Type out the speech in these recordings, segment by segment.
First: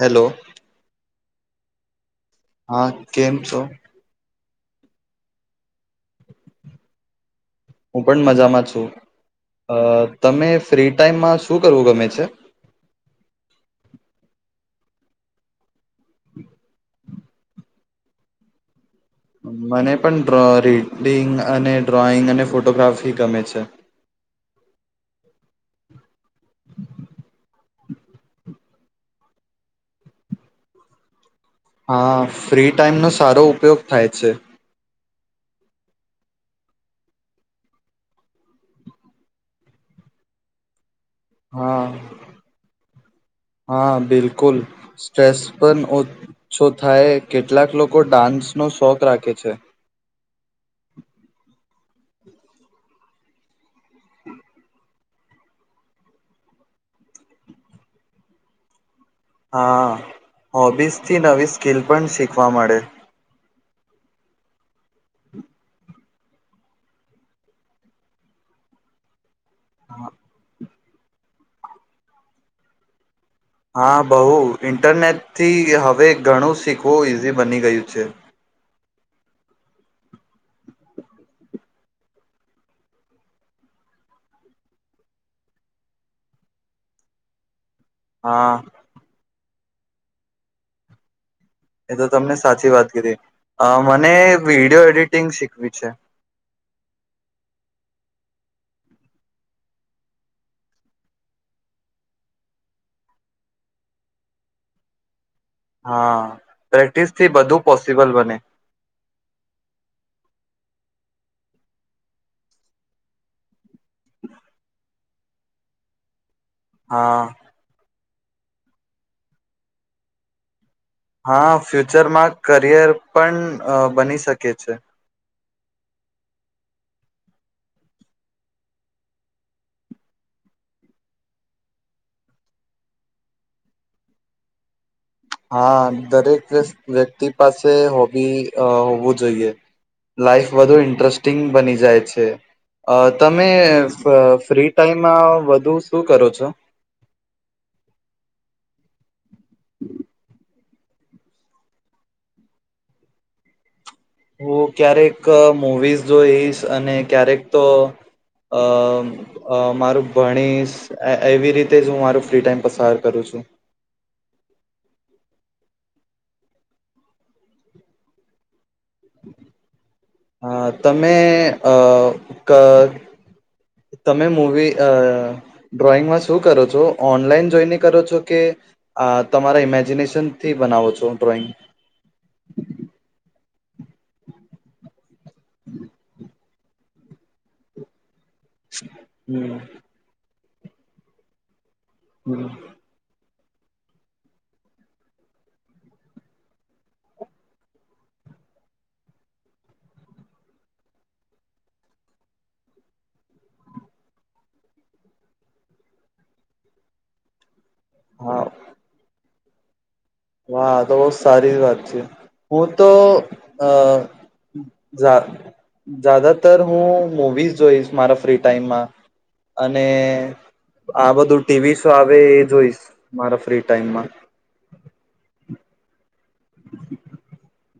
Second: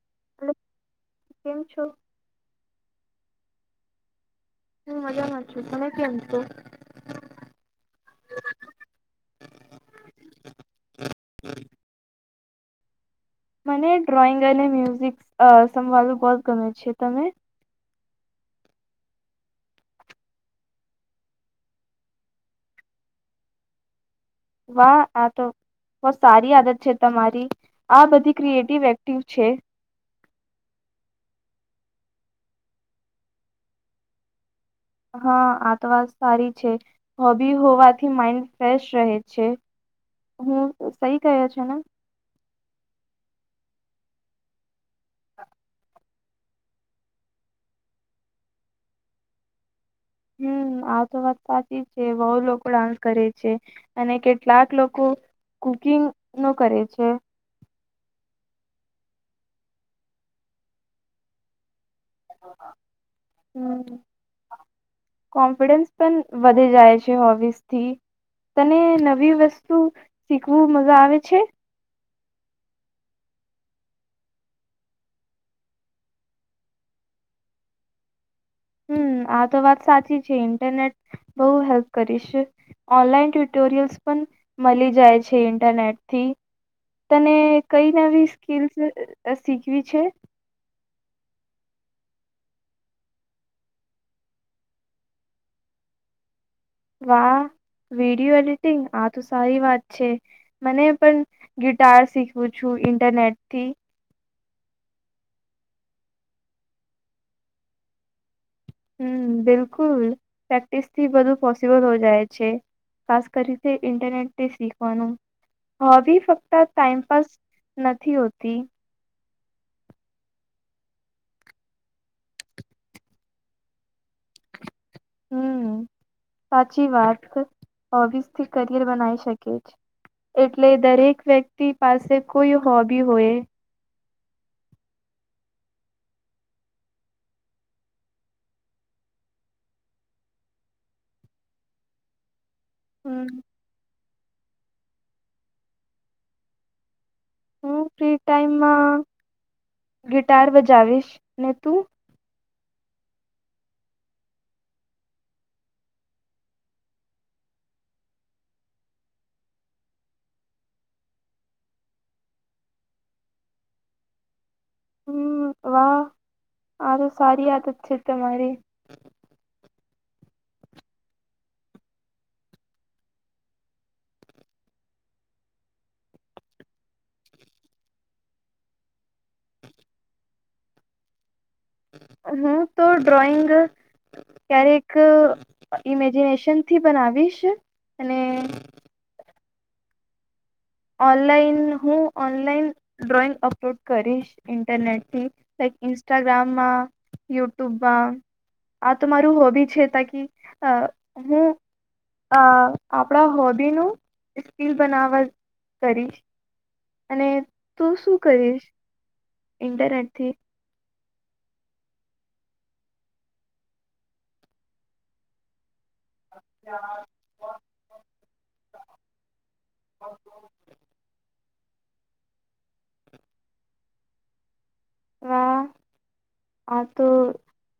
Hello. Hello કેમ છો? હા, કેમ છો? હું મજામાં છું, તમે કેમ છો? હું પણ મજામાં છું, તમને ફ્રી ટાઈમમાં શું કરવું ગમે છે? મને ડ્રોઈંગ અને મ્યુઝિક. સાંભળવાનું બહુ ગમે છે. તમે. મને પણ રીડિંગ અને ડ્રોઈંગ અને ફોટોગ્રાફી ગમે છે. વાહ, આ તો. સારી આદત છે તમારી. આ બધી ક્રિએટિવ એક્ટિવ છે. હા, ફ્રી ટાઈમનો સારો ઉપયોગ થાય છે. હા આ તો વાત સારી છે, હોબી હોવાથી માઈન્ડ ફ્રેશ રહે છે. હું થઈ ગયા છે હા ને? હા, બિલકુલ સ્ટ્રેસ પણ ઓછો થાય. કેટલાક લોકો ડાન્સનો શોખ રાખે છે. હમ, આ તો વાત સાચી છે. બહુ લોકો ડાન્સ કરે છે અને કેટલાક લોકો કુકિંગ નુ કરે છે. હા, હોબીસ થી નવી સ્કીલ. પણ શીખવા મળે. હમ. કોન્ફિડેન્સ. પણ વધે જાય છે, હોબીસથી તને નવી વસ્તુ. શું શીખવું. આવે છે. હા બહુ ઈન્ટરનેટથી હવે ઘણું શીખવું ઈઝી બની ગ્યું છે. હમ, આ તો વાત સાચી છે. ઇન્ટરનેટ બહુ હેલ્પ કરી છે, ઓનલાઈન ટ્યુટોરિયલ્સ પણ મળી જાય છે. ઇન્ટરનેટથી તને કઈ નવી હા સ્કિલસ શીખવી છે એ તો તમને સાચી વાત કરી મને વિડીયો એડિટિંગ શીખવી છે વાહ વિડિયો એડિટિંગ આ તો સારી વાત છે મને પણ ગિટાર શીખવું છું ઇન્ટરનેટથી હા પ્રેક્ટિસ થી બધું પોસિબલ બને હમ બિલકુલ પ્રેક્ટિસ થી બધું પોસિબલ હો જાય છે ખાસ કરી ઇન્ટરનેટથી શીખવાનું હોબી હા ટાઈમપાસ નથી હોતો હતી હા ફ્યુચરમાં કરિયર પણ અ બની શકે છે હમ સાચી વાત હોબિસથી કરિયર બનાવી શકે છે એટલે દરેક વ્યક્તિ પાસે કોઈ હોબી હોય હા દરેક વ્યક્તિ પાસે હોબી હોવું જોઈએ લાઈફ વધુ ઇન્ટરેસ્ટિંગ બની જાય છે અ હમ તમે ફ્રી ટાઈમમાં વધુ શું કરો છો હુ ફ્રી ટાઈમ માં ગિટાર બ જાવીશ ને તું હું ક્યારેક મુવીઝ જોઈશ અને ક્યારેક તો અ મારું ભણીશ એવી રીતે જ હું મારું ફ્રી ટાઈમ પસાર કરું છું હ [inaudible] હમ વાહ હા તો સારી આદત છે તમારી અ તમે અ તમે મુવી અ ડ્રોઈંગમાં શું કરો છો ઓનલાઈન જોઈને કરો છો કે તમારા ઇમેજિનેશનથી બનાવો છો ડ્રોઈંગ હું તો ડ્રોઈંગ ક્યારેક ઇમેજિનેશનથી બનાવીશ અને હમ ઓનલાઈન હું હમ ઓનલાઈન ડ્રોઈંગ અપલોડ કરીશ ઇન્ટરનેટથી લઇક ઇન્સ્ટાગ્રામમાં યુટ્યુબમાં આ તો મારું હોબી છે તકી હું આપણા હોબીનું સ્કીલ બનાવવા કરી અને તો શું કરીશ એન્ટર હા તો બહ સારી વાત છે હું તો અ જદાતર હું મુવીઝ જોઈશ મારા ફ્રી ટાઈમમાં અને આ બધું ટીવી શો આવે એ જોઈશ મારા ફ્રી ટાઈમમાં હ તો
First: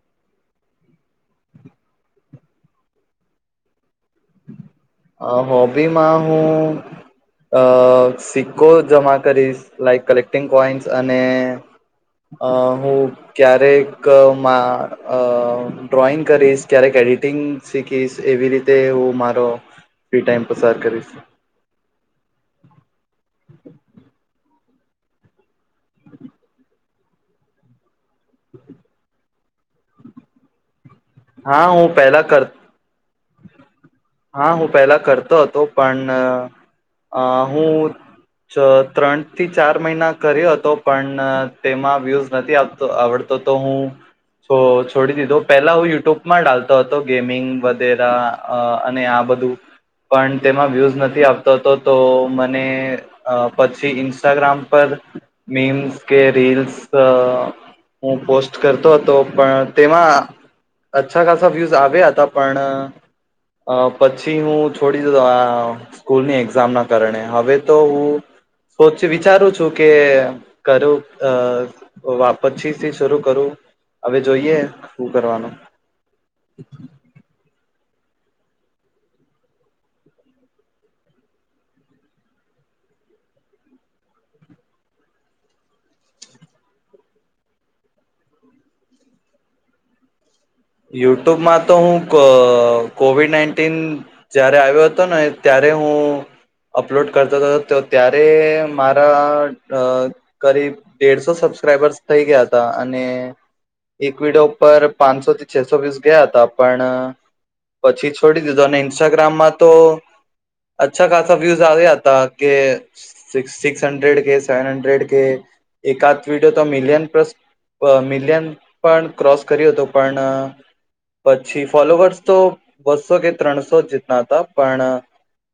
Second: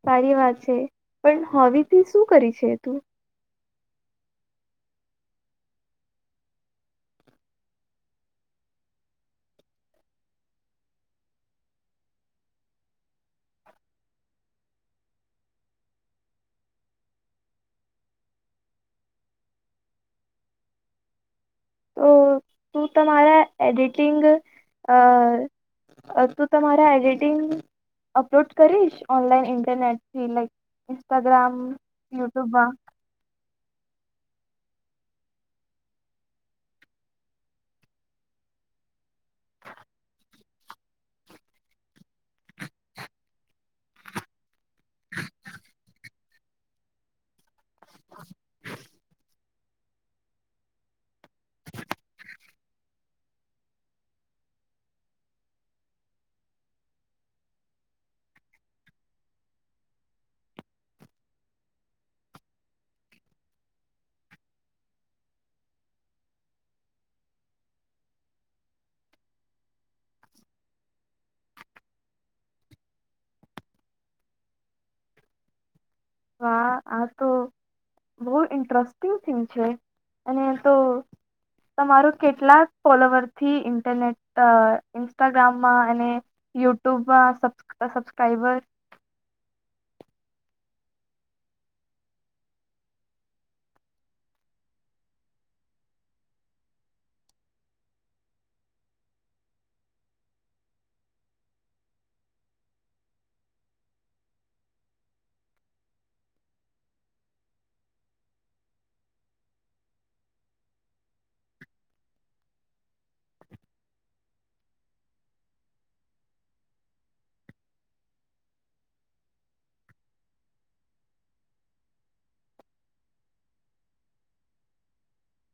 સારી વાત છે પણ હથી શું કરી છે તું હોબીમાં હું સિક્કો જમા કરીશ લાઈક કલેક્ટિંગ કોઈન્સ અને હું ક્યારેકમાં ડ્રોઈંગ કરીશ ક્યારેક એડિટિંગ શીખીશ એવી રીતે હું મારો ફ્રી ટાઈમ પસાર કરીશ તો તું તમારા એડિટિંગ અ તું તમારા એડિટિંગ અપલોડ કરીશ ઓનલાઈન ઇન્ટરનેટથી લઈક ઇન્સ્ટાગ્રામ હા હું પહેલા કર યુટ્યુબમાં હા હું પહેલા કરતો હતો પણ હું ત્રણ થી ચાર મહિના કર્યો હતો પણ તેમાં વ્યુઝ નથી આવતો આવડતો તો હું તો છોડી દીધો પહેલા હું યુટ્યુબ માં ડાલતો હતો ગેમિંગ વગે આ બધું પણ તેમાં વ્યુઝ નથી આવત તો મ અને પછી ઇન્સ્ટાગ્રામ પર મીમ્સ કે રીલ્સ હું પોસ્ટ કરતો હતો પણ તેમાં અ્છા ખાસા વ્યુઝ આવ્યા હતા પણ અ પછી હું છોડી દતો આ સ્કૂલની એક્ઝામ ના કારણે હવે તો હું વિચારું છું કે કરું પછી થી શરૂ કરું હવે જોઈએ શું કરવાનું વા આ તો [unintelligible] બહુ ઇન્ટરેસ્ટિંગ થીમ છે અને તો તમારો કેટલાક ફોલોવર થી ઇન્ટરનેટ ઇન્સ્ટાગ્રામમાં અને યુટ્યુબમાં સબસ્ક્રાઈબર યુટ્યુબમાં તો હું કોવિડ નાઇન્ટીન જય્યારે આવ્યો હતો ને ત્યારે હું અપલોડ કરતો હતો ત્યારે મારા કરીરીબ દેડસો સબસ્ક્રાઈબર્સ થઈ ગયા હતા અને એક વિડિયો ઉપર પાંચસોથી છસો વ્યૂઝ ગયા હતા પણ પછી છોડી દીધો અને ઇન્સ્ટાગ્રામમાં તો અછા ખાસા વ્યૂઝ આવ્યા હતા કે સિક્સ હન્ડ્રેડ કે સેવન હંડ્રેડ કે એકાદ વિડીિયો તો મિલિયન પ્લસ મિલિયન પણ ક્રોસ કર્યો હતોું પણ પછી ફોલોવર્સ તો બસો કે ત્રણસો જ જીતના હતા પણ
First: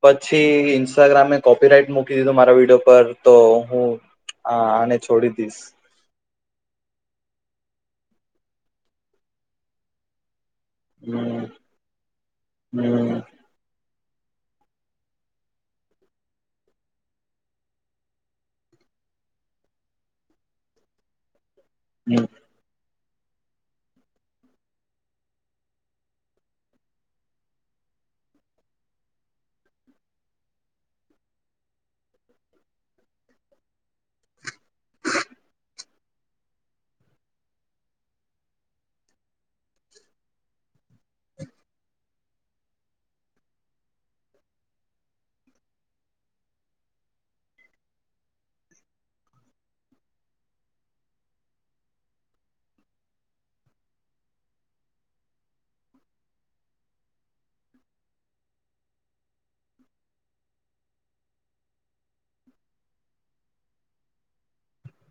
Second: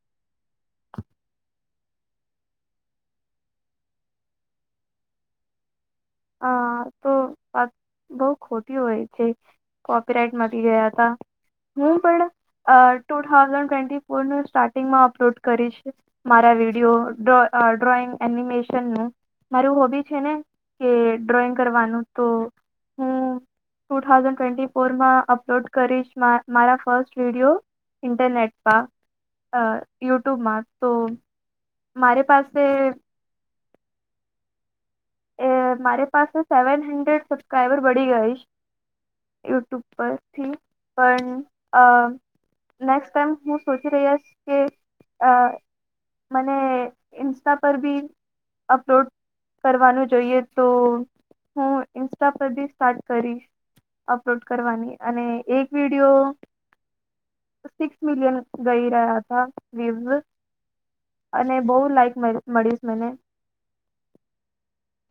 પછી ઇન્સ્ટાગ્રામે કોપી રાઈટ મૂકી દીધું મારા વિડીિયો પર તો હું આને છોડી દીશ હ તો વાત બહ ખોટી હોય છે કોપીરાઈટ ગયા હમ હું પણ ટુ હમ થાઉઝડ હું સ્ટાર્ટિંગમાં અપલોડ કરીશ મારા વિડીિયો ડ્રોઈંગ એનિમેશનનુંું મારું હોબી છે ને ડ્રોઈંગ કરવાનું તો હું ટુ થાઉઝન્ડ ટ્વેન્ટી ફોરમાં અપલોડ કરીશ મારા ફર્સ્ટ વિડીિયો ઇન્ટરનેટ પર યુટ્યુબમાં તો મારે પાસે એ મારે પાસે સેવન હંડ્રેડ સબસ્ક્રાઈબર વળી ગઈશ યુટ્યુબ પરથી પણ નેક્સ્ટ ટાઈમ હું સોચી રહ્યાશ કે મને ઇન્સ્ટા પર બી અપલોડ કરવાનું જોઈએ તો હું ઇન્સ્ટા પર બી સ્ટાર્ટ કરીશ અપલોડ કરવાની અને એક વિડીિયો સિક્સ મિલિયન ગઈ રહ્યા હતા અને બહ લાઈક મળીશ મને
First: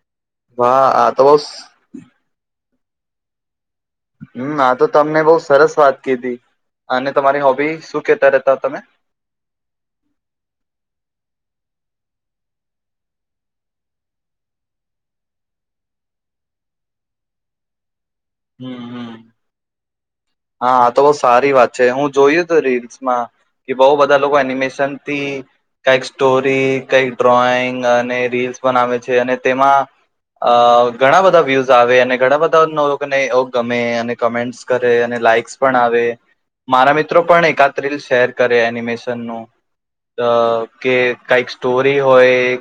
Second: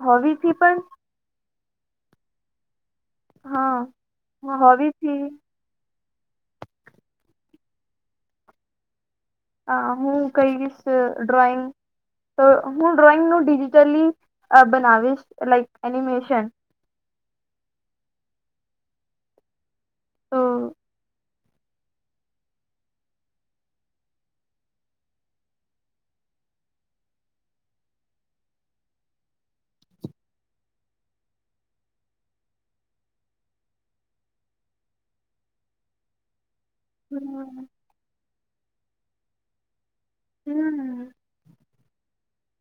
હોબીથી પણ હા હા તો બહ હા હમ આ તો હોબીથી તમને બહ સરસ વાત કીધી અને તમારી હોબી શું કેતા રતા હો તમે અ હું કઈશ ડ્રોઈંગ તો હું ડ્રોઈંગનું ડિજિટલી બનાવીશ લાાઈક એનિમેશન હમ હમ તો હા તો બસ સારી વાત છે હું જોયું તું રીલ્સમાં કે બહુ બધા લોકો એનિમેશનથી કઈક સ્ટોરી કઈક ડ્રોઈંગ અને રીલ્સ બનાવે છે અને તેમાં ઘણા બધા વ્યુઝ આવે અને ઘણા બધા ને ગમે અને કમેન્ટસ કરે અને લાઈક્સ પણ આવે મારા મિત્રો પણ હમ એકાદ રિલ શેર કર એનિમેશન ન અ હમ કે કઈક સ્ટોરી હોય લ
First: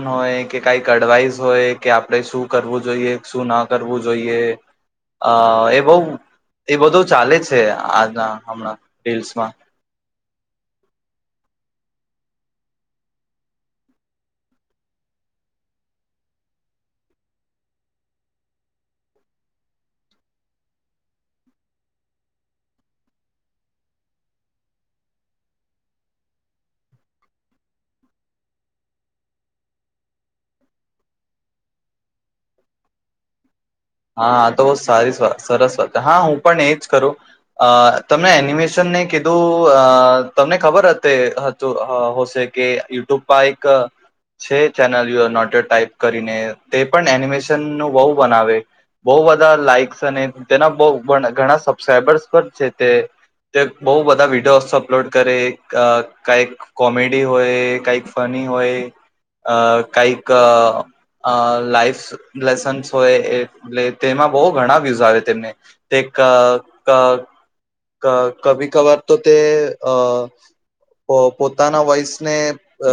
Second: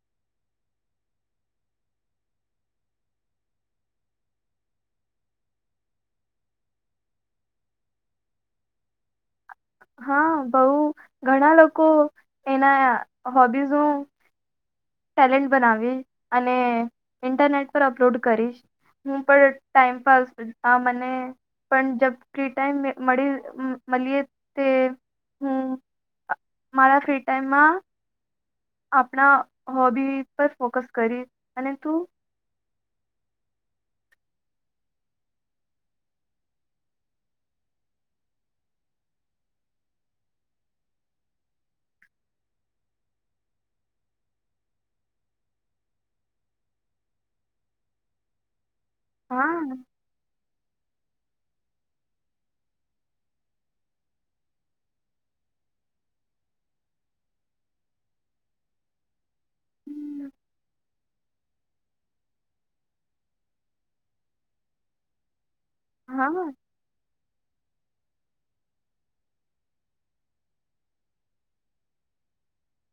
લ હોય કે ક એડવાઈસ હોય કે આપડે શું કરવું જોઈ શું ના કરવું જોઈએ અ એ બહ એ બધું ચાલે છે આજના હમણાં રીસમાં હા બઉ ઘણા લોકો એના હોબ્બીસોઉં ટેલેન્ટ બનાવી અને ઇન્ટરનેટ પર અપલોડ કરીશ હું પણ ટાઈમપાસ આ મને પણ જબ ફ્રી ટાઈમ [unintelligible] મળી મળીએ તે હું મારા ફ્રી ટાઈમમાં આપણા હોબી પર ફોકસ કરી અને તું હા તો સારીસ વાત સરસ વાત હા હું પણ એજ કરું અ તમને એનિમેશનને કીધું અ તમને ખબર હતે હતું અ હશે કે યુટ્યુબ પર એક છે ચેનલ નોટર ટાઈપ કરીને તે પણ એનિમેશન ન બહુ બનાવે બોઉ હા બધા લાઈકસ અને બહ પણ ઘણા સબસ્ક્રાઈબર્સ પણ છે તે તે બહુ બધા વિડીયોસ અપલોડ કરે અ કઈક અ કોમેડી હોય કાંઈક ફની હોય અ હમ, કઈક અ લાાઈફ લેસન્સ હોય એ તેમાં બહ ઘણા વિસાવે વ તેમને ક હા ક કભી કભર તો તે અ પ પોતાના વોઈસને અ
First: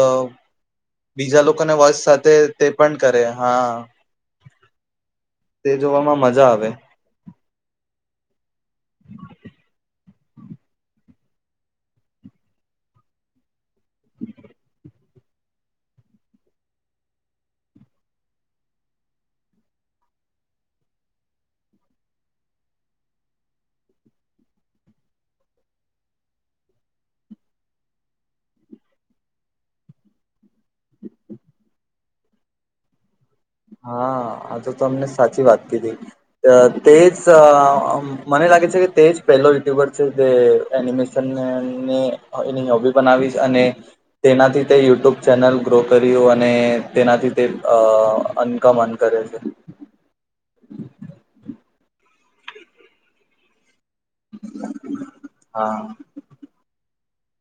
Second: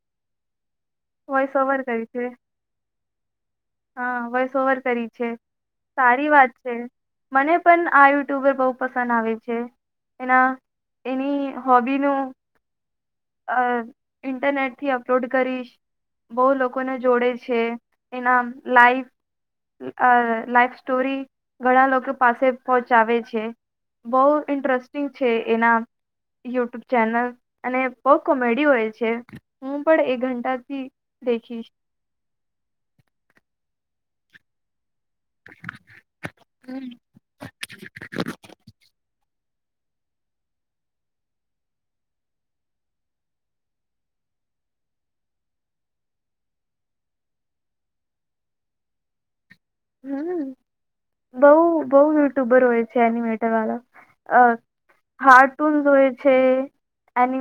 અ બીજા વોઇસ લોકોને ઓવર વશ કરી છે સાથે તે પણ કરે હા હા વોઇસ ઓવર કરી છે તે જોવામાં સારી મજા વાત આવે છે મને પણ આ યુટ્યુબર બહુ પસંદ આવે છે એના એની હોબીનું અ ઇન્ટરનેટથી અપલોડ કરીશ બહુ લોકોને જોડે છે એના લાઈફ અ લાઈફ સ્ટોરી ઘણા લોકો પાસે પહોંચાવે છે બહુ ઇન્ટરેસ્ટિંગ છે એના યુટ્યુબ ચેનલ અને બહુ કોમેડી હોય છે હું પણ એ ઘંટા દેખીશ હા આ તો મને સાચી વાત કીધી તેજ મને લાગે છે કે તેજ પહેલો ટ્યુબર છે તે એનિમેશન એની હોબી બનાવી અને તેનાથી તે યુટ્યુબ ચેનલ ગ્રો કર્યું અને તેનાથી તે અનકમન કરે છે હમ બહુ બહુ યુટ્યુબર હોય છે એનિમેટર વાળ અ હાર્ટૂન હા જોય છે અમ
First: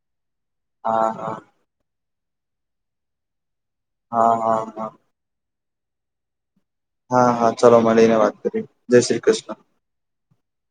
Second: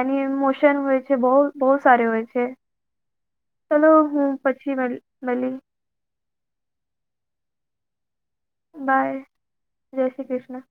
અની મો [unintelligible] ન હોય હા છે બહુ હા બહુ સારે હોય છે છે ચલો હા હું હા પછી હા મલ મલી હા ચલો મળીને વાત કરી જય બાય શ્રી કૃષ્ણ જય શ્રી કૃષ્ણ